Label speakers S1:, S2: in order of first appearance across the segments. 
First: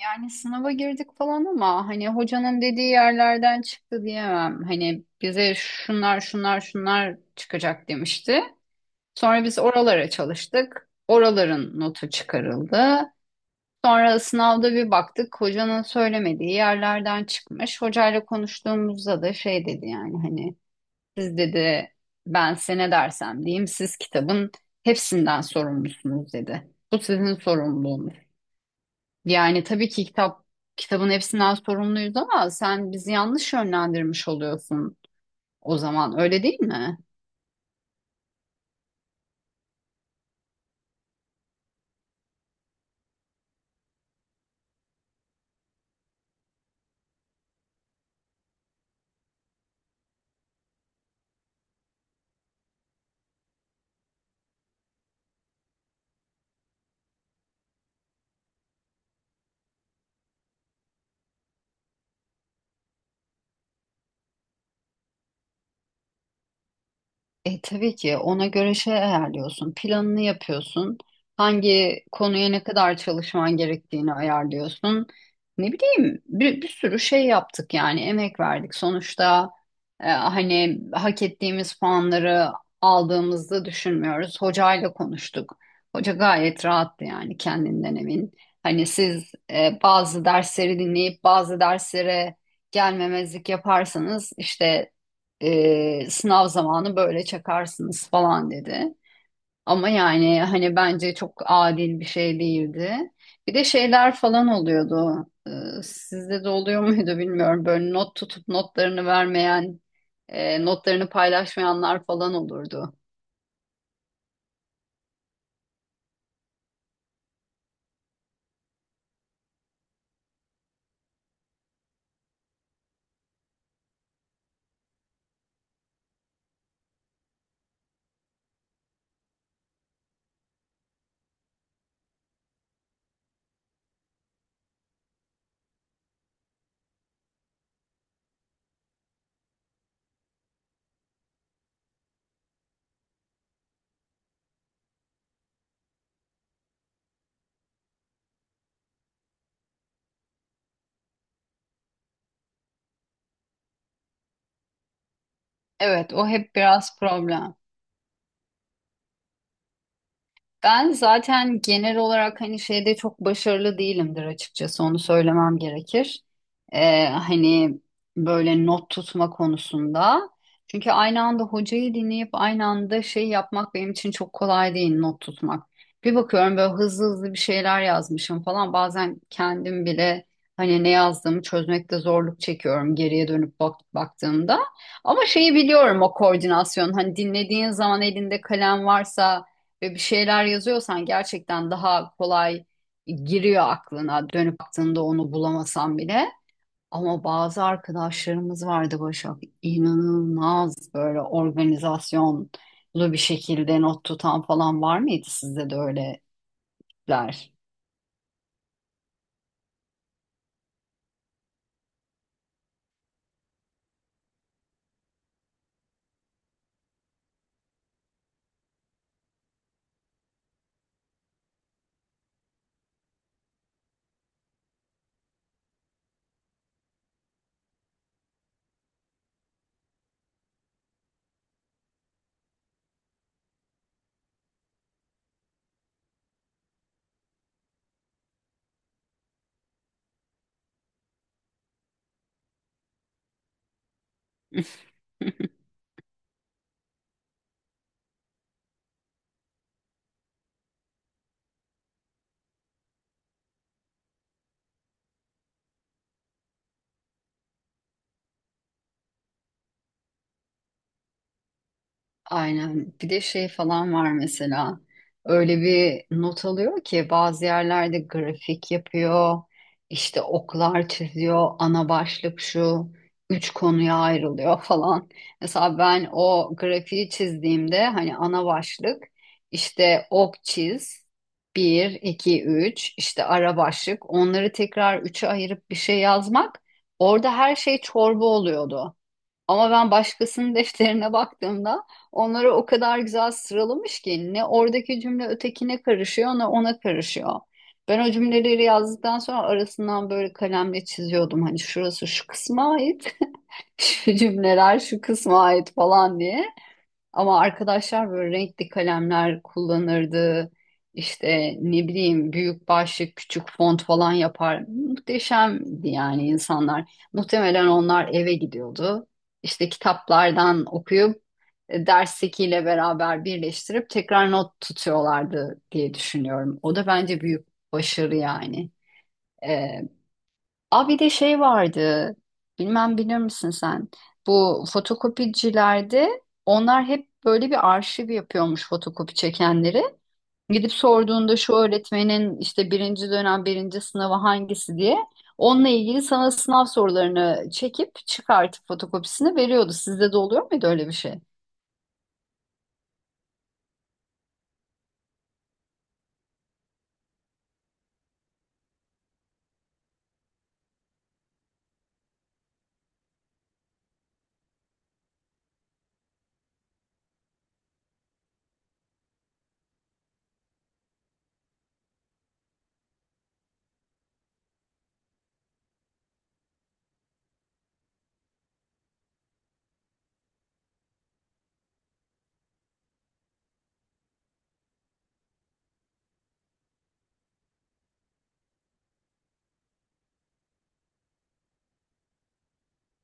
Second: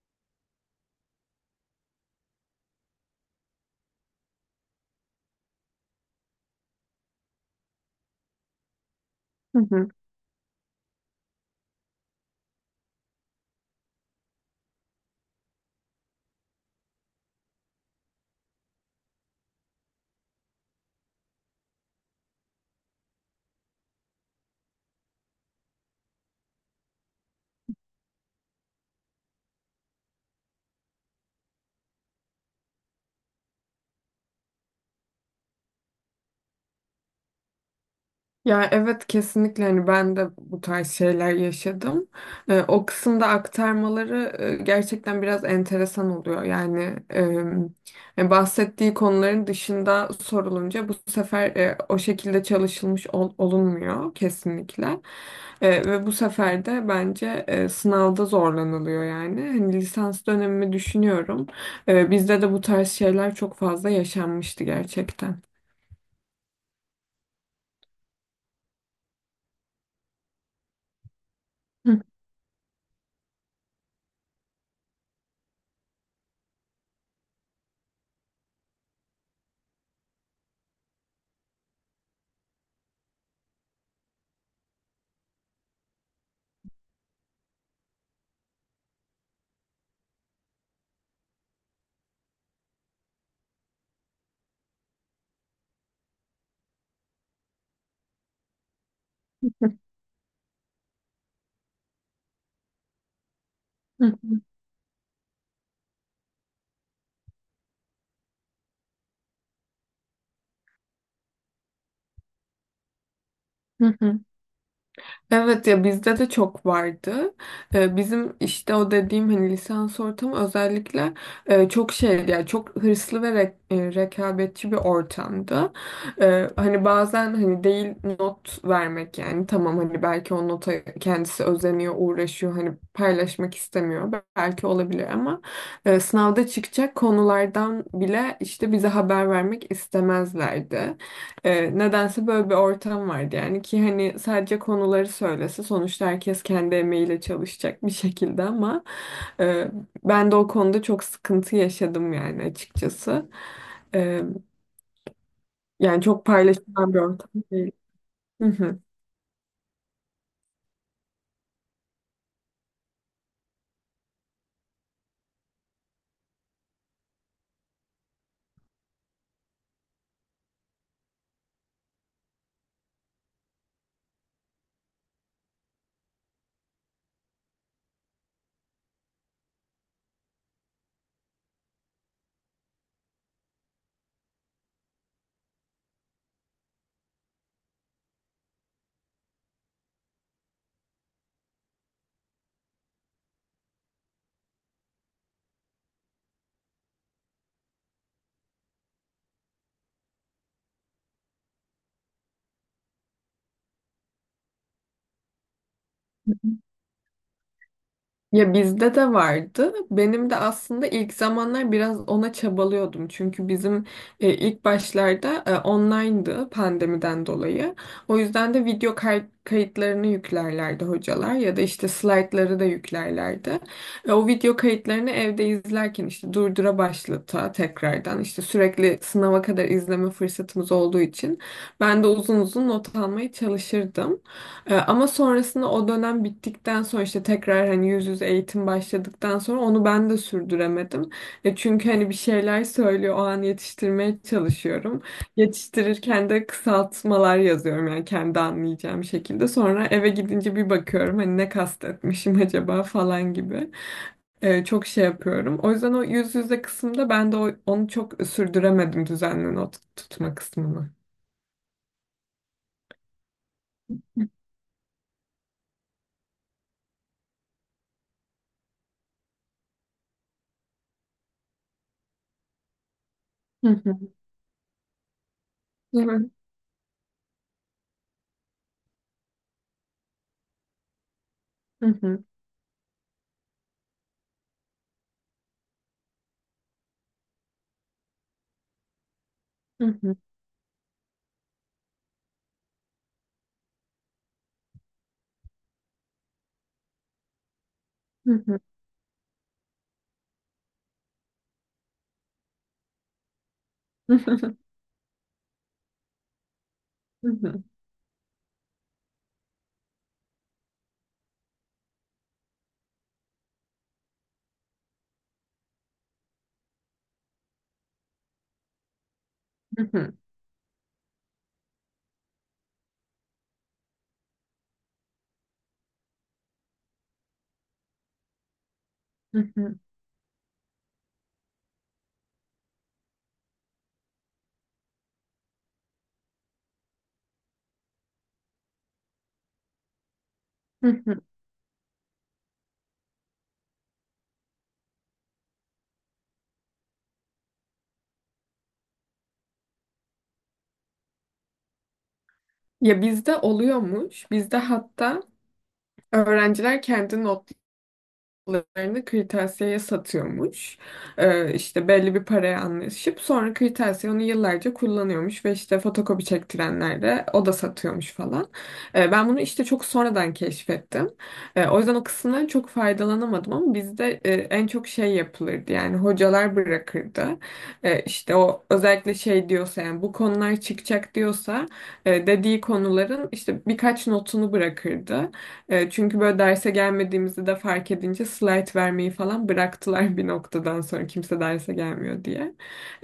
S1: Yani sınava girdik falan ama hani hocanın dediği yerlerden çıktı diyemem. Hani bize şunlar şunlar şunlar çıkacak demişti. Sonra biz
S2: Hı hı.
S1: oralara çalıştık. Oraların notu çıkarıldı. Sonra sınavda bir baktık hocanın söylemediği yerlerden çıkmış. Hocayla konuştuğumuzda da şey dedi yani hani siz dedi ben size ne dersem diyeyim siz kitabın hepsinden sorumlusunuz dedi. Bu sizin sorumluluğunuz. Yani tabii ki kitabın hepsinden sorumluyuz ama sen bizi yanlış yönlendirmiş oluyorsun o zaman öyle değil mi?
S2: Ya evet, kesinlikle hani ben de bu tarz şeyler yaşadım. O kısımda aktarmaları, gerçekten biraz enteresan oluyor. Yani, bahsettiği konuların dışında sorulunca bu sefer, o şekilde çalışılmış olunmuyor kesinlikle. Ve bu sefer de bence, sınavda zorlanılıyor yani. Hani lisans dönemimi düşünüyorum. Bizde de bu tarz şeyler çok fazla yaşanmıştı gerçekten.
S1: Tabii ki ona göre şey ayarlıyorsun, planını yapıyorsun, hangi
S2: Hı
S1: konuya ne kadar çalışman gerektiğini ayarlıyorsun. Ne bileyim bir sürü şey yaptık yani emek verdik. Sonuçta hani hak ettiğimiz puanları aldığımızı düşünmüyoruz. Hocayla konuştuk. Hoca gayet rahattı yani kendinden emin. Hani siz bazı dersleri dinleyip bazı derslere gelmemezlik yaparsanız işte sınav zamanı böyle çakarsınız falan dedi. Ama yani hani bence çok adil bir şey değildi. Bir de
S2: hı,
S1: şeyler falan oluyordu. Sizde de oluyor muydu bilmiyorum. Böyle not tutup notlarını vermeyen, notlarını paylaşmayanlar falan olurdu.
S2: hı hı. Evet, ya bizde de çok vardı. Bizim işte o dediğim hani lisans ortamı özellikle, çok şeydi yani çok hırslı ve rekabetçi bir ortamdı. Hani bazen hani değil not vermek yani, tamam, hani belki o nota kendisi özeniyor, uğraşıyor, hani paylaşmak istemiyor belki, olabilir, ama, sınavda çıkacak konulardan bile işte bize haber vermek istemezlerdi. Nedense böyle bir ortam vardı yani, ki hani sadece konuları söylese sonuçta herkes kendi emeğiyle çalışacak bir şekilde, ama, e, ben de o konuda çok sıkıntı yaşadım yani, açıkçası. E, yani
S1: Evet, o
S2: çok
S1: hep
S2: paylaşılan
S1: biraz
S2: bir ortam
S1: problem.
S2: değil. Hı hı.
S1: Ben zaten genel olarak hani şeyde çok başarılı değilimdir açıkçası onu söylemem gerekir. Hani böyle not tutma konusunda. Çünkü aynı anda hocayı dinleyip aynı anda şey yapmak benim için çok kolay değil not tutmak. Bir bakıyorum böyle hızlı hızlı bir şeyler yazmışım falan. Bazen kendim bile hani ne yazdığımı çözmekte zorluk çekiyorum geriye dönüp baktığımda. Ama şeyi biliyorum o koordinasyon. Hani dinlediğin zaman elinde kalem varsa ve bir şeyler yazıyorsan gerçekten daha kolay giriyor aklına dönüp baktığında onu bulamasan bile. Ama bazı arkadaşlarımız vardı Başak, inanılmaz böyle organizasyonlu bir şekilde not tutan falan var mıydı sizde de öyleler?
S2: Ya bizde de vardı. Benim de aslında ilk zamanlar biraz ona çabalıyordum. Çünkü bizim, ilk başlarda, online'dı pandemiden dolayı. O yüzden de video kayıtlarını yüklerlerdi hocalar, ya da işte slaytları da yüklerlerdi. O video kayıtlarını evde izlerken işte durdura başlata, tekrardan işte sürekli sınava kadar izleme fırsatımız olduğu için ben de uzun uzun not almaya çalışırdım. Ama sonrasında o dönem bittikten sonra işte tekrar, hani yüz yüze eğitim başladıktan sonra onu ben de sürdüremedim. Çünkü hani bir şeyler söylüyor, o an yetiştirmeye çalışıyorum. Yetiştirirken de kısaltmalar yazıyorum yani, kendi anlayacağım şekilde. Sonra eve gidince bir bakıyorum, hani ne kastetmişim acaba falan gibi. Çok şey yapıyorum. O yüzden o yüz yüze kısımda ben de onu çok sürdüremedim, düzenli not tutma kısmını.
S1: Aynen. Bir de şey falan var mesela. Öyle bir not alıyor ki bazı yerlerde grafik yapıyor, işte oklar çiziyor, ana başlık şu, üç
S2: Hı
S1: konuya
S2: hı.
S1: ayrılıyor falan. Mesela
S2: Hı
S1: ben
S2: hı.
S1: o grafiği çizdiğimde hani ana başlık işte ok çiz,
S2: Hı
S1: bir,
S2: hı.
S1: iki, üç, işte ara başlık onları tekrar üçe ayırıp bir şey yazmak, orada her şey çorba oluyordu. Ama
S2: Hı
S1: ben
S2: hı.
S1: başkasının defterine baktığımda onları o kadar güzel sıralamış ki ne oradaki cümle ötekine karışıyor ne ona karışıyor. Ben o
S2: Hı hı.
S1: cümleleri yazdıktan sonra arasından böyle kalemle çiziyordum. Hani şurası şu kısma ait, şu cümleler şu kısma ait falan diye.
S2: Hı
S1: Ama
S2: hı.
S1: arkadaşlar böyle renkli kalemler kullanırdı. İşte ne bileyim büyük başlık, küçük font falan yapar. Muhteşemdi yani insanlar. Muhtemelen onlar eve gidiyordu. İşte
S2: Hı hı,
S1: kitaplardan okuyup derstekiyle beraber birleştirip tekrar not tutuyorlardı diye düşünüyorum. O da bence büyük başarı yani.
S2: hı hı,
S1: E, Aa, bir de şey vardı. Bilmem bilir misin sen? Bu fotokopicilerde onlar hep böyle bir arşiv yapıyormuş fotokopi çekenleri. Gidip
S2: hı hı.
S1: sorduğunda şu öğretmenin işte birinci dönem birinci sınavı hangisi diye onunla ilgili sana sınav sorularını çekip çıkartıp fotokopisini veriyordu. Sizde de oluyor muydu öyle bir şey?
S2: Ya bizde oluyormuş. Bizde hatta öğrenciler kendi not larını kırtasiyeye satıyormuş. İşte belli bir paraya anlaşıp sonra kırtasiye onu yıllarca kullanıyormuş, ve işte fotokopi çektirenler de, o da satıyormuş falan. Ben bunu işte çok sonradan keşfettim. O yüzden o kısımdan çok faydalanamadım, ama bizde, en çok şey yapılırdı yani, hocalar bırakırdı. İşte o özellikle şey diyorsa yani, bu konular çıkacak diyorsa, dediği konuların işte birkaç notunu bırakırdı. Çünkü böyle derse gelmediğimizi de fark edince slide vermeyi falan bıraktılar bir noktadan sonra, kimse derse gelmiyor diye.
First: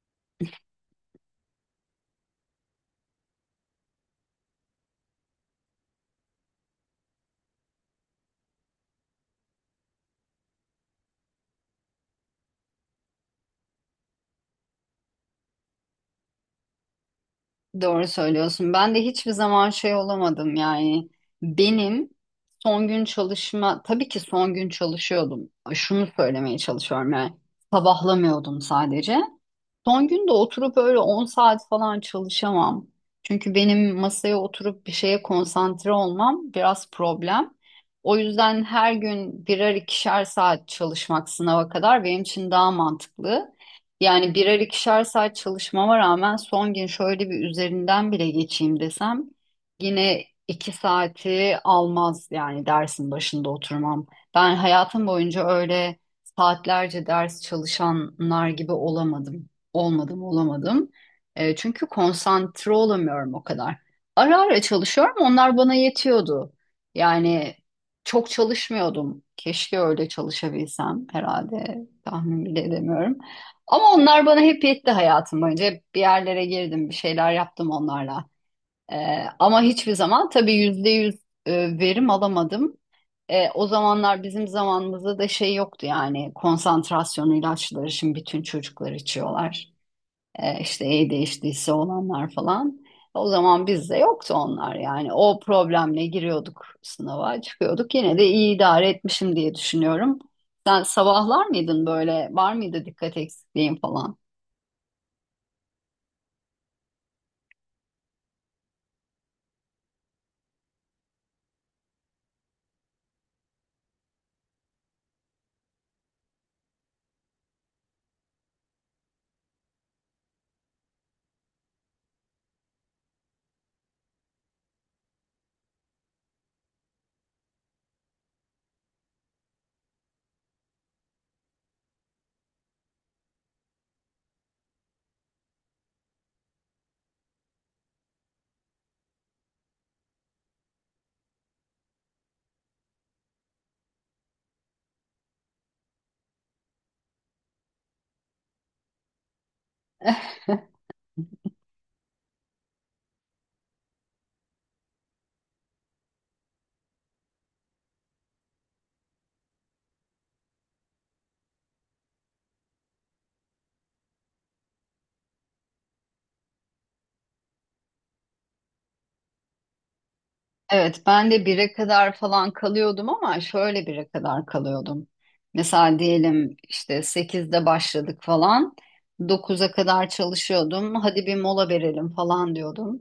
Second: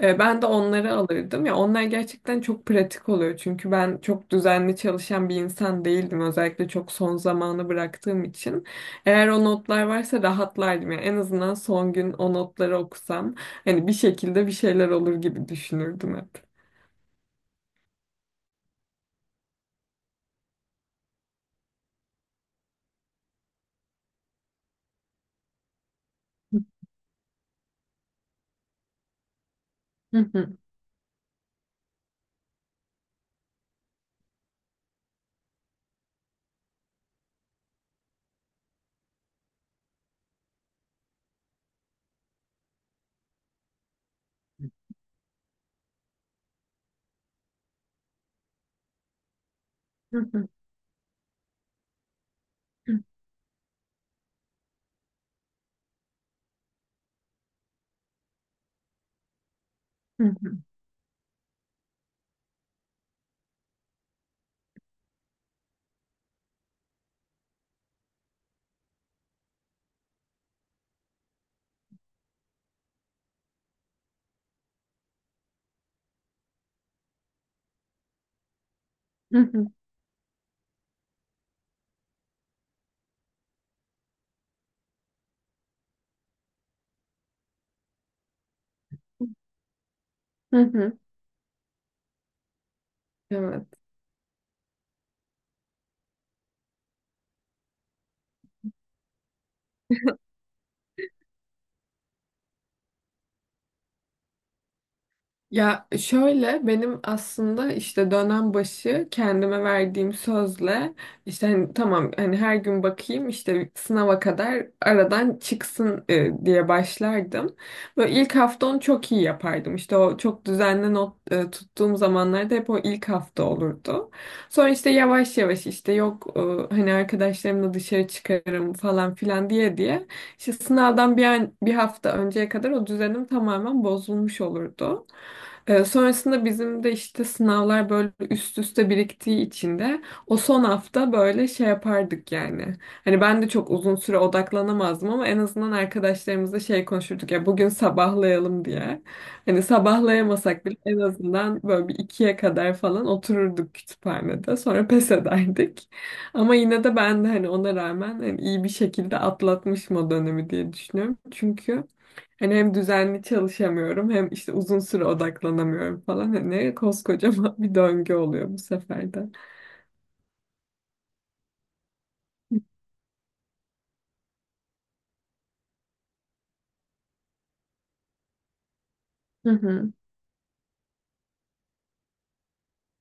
S2: Ben de onları alırdım. Ya onlar gerçekten çok pratik oluyor. Çünkü ben çok düzenli çalışan bir insan değildim. Özellikle çok son zamanı bıraktığım için. Eğer o notlar varsa rahatlardım. Yani en azından son gün o notları okusam hani, bir şekilde bir şeyler olur gibi düşünürdüm hep.
S1: Doğru söylüyorsun. Ben de hiçbir zaman şey olamadım yani. Benim son gün çalışma, tabii ki son gün çalışıyordum. Şunu söylemeye çalışıyorum yani. Sabahlamıyordum sadece. Son
S2: Hı
S1: gün de
S2: hı,
S1: oturup öyle 10 saat falan çalışamam. Çünkü benim masaya oturup bir şeye konsantre olmam biraz problem. O yüzden her gün birer ikişer saat çalışmak sınava kadar benim için daha mantıklı. Yani birer ikişer saat çalışmama rağmen son gün şöyle bir üzerinden bile geçeyim desem
S2: hı
S1: yine
S2: hı,
S1: 2 saati almaz yani
S2: hı
S1: dersin başında oturmam. Ben hayatım boyunca öyle saatlerce ders çalışanlar gibi olamadım. Olmadım,
S2: hı,
S1: olamadım. Çünkü konsantre olamıyorum o kadar. Ara ara çalışıyorum, onlar bana yetiyordu. Yani çok çalışmıyordum. Keşke öyle çalışabilsem, herhalde tahmin bile edemiyorum. Ama onlar bana hep yetti hayatım boyunca. Hep bir yerlere girdim, bir şeyler yaptım onlarla. E,
S2: hı
S1: ama
S2: hı,
S1: hiçbir zaman tabii %100 verim alamadım. O zamanlar bizim zamanımızda da şey yoktu yani, konsantrasyon ilaçları şimdi bütün çocuklar içiyorlar.
S2: hı
S1: E,
S2: hı, hı
S1: işte
S2: hı.
S1: değiştiyse olanlar falan. O zaman
S2: Evet.
S1: bizde yoktu onlar yani. O problemle giriyorduk sınava, çıkıyorduk. Yine de iyi idare etmişim diye düşünüyorum. Sen sabahlar mıydın böyle? Var mıydı dikkat eksikliğin falan?
S2: Ya şöyle, benim aslında işte dönem başı kendime verdiğim sözle işte, hani tamam, hani her gün bakayım işte, sınava kadar aradan çıksın, diye başlardım. Böyle ilk hafta onu çok iyi yapardım. İşte o çok düzenli not, tuttuğum zamanlarda hep o ilk hafta olurdu. Sonra işte yavaş yavaş işte, yok, hani arkadaşlarımla dışarı çıkarım falan filan diye diye işte sınavdan bir hafta önceye kadar o düzenim tamamen bozulmuş olurdu. Sonrasında bizim de işte sınavlar böyle üst üste biriktiği için de o son hafta böyle şey yapardık yani. Hani ben de çok uzun süre odaklanamazdım, ama en azından arkadaşlarımızla şey konuşurduk, ya bugün sabahlayalım diye. Hani sabahlayamasak bile en azından böyle bir ikiye kadar falan otururduk kütüphanede. Sonra pes ederdik. Ama yine de ben de hani ona rağmen hani iyi bir şekilde atlatmışım o dönemi diye düşünüyorum. Çünkü hani hem düzenli çalışamıyorum, hem işte uzun süre odaklanamıyorum falan. Hani koskocaman bir döngü oluyor bu sefer de.
S1: Evet, ben de 1'e kadar falan kalıyordum, ama şöyle 1'e kadar kalıyordum. Mesela diyelim işte 8'de başladık falan.
S2: Hı
S1: 9'a
S2: hı,
S1: kadar çalışıyordum. Hadi bir mola verelim falan diyordum.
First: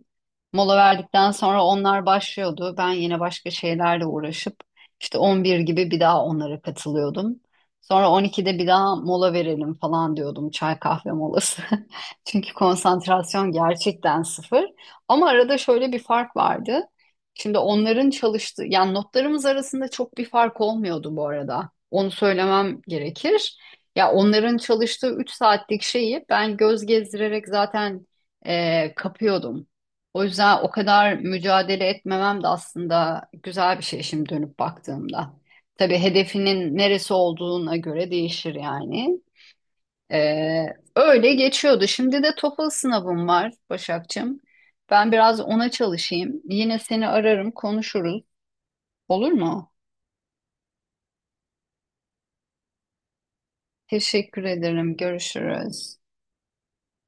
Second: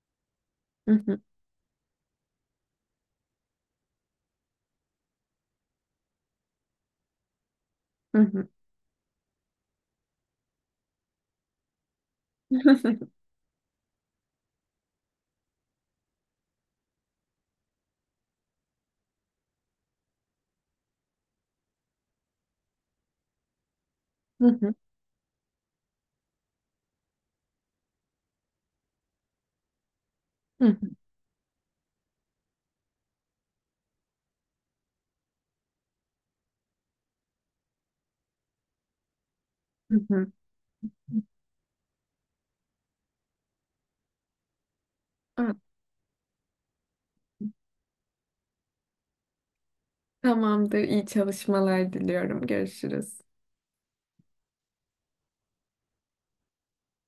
S1: Mola
S2: hı hı,
S1: verdikten sonra onlar başlıyordu. Ben yine başka şeylerle uğraşıp işte 11 gibi bir daha onlara katılıyordum. Sonra
S2: hı hı.
S1: 12'de bir daha mola verelim falan diyordum. Çay kahve molası. Çünkü konsantrasyon gerçekten sıfır. Ama arada şöyle bir fark vardı. Şimdi onların çalıştığı, yani notlarımız arasında çok bir fark olmuyordu bu arada. Onu söylemem gerekir. Ya
S2: Hı
S1: onların
S2: hı,
S1: çalıştığı 3 saatlik şeyi ben göz gezdirerek zaten kapıyordum. O yüzden
S2: hı
S1: o
S2: hı,
S1: kadar mücadele etmemem de aslında güzel bir şey şimdi dönüp baktığımda. Tabii hedefinin neresi olduğuna göre değişir yani.
S2: hı hı.
S1: Ee, öyle geçiyordu. Şimdi de TOEFL sınavım var Başakçığım. Ben biraz
S2: Evet,
S1: ona çalışayım. Yine seni ararım, konuşuruz. Olur mu?
S2: tamamdır. İyi çalışmalar diliyorum. Görüşürüz.
S1: Teşekkür ederim. Görüşürüz.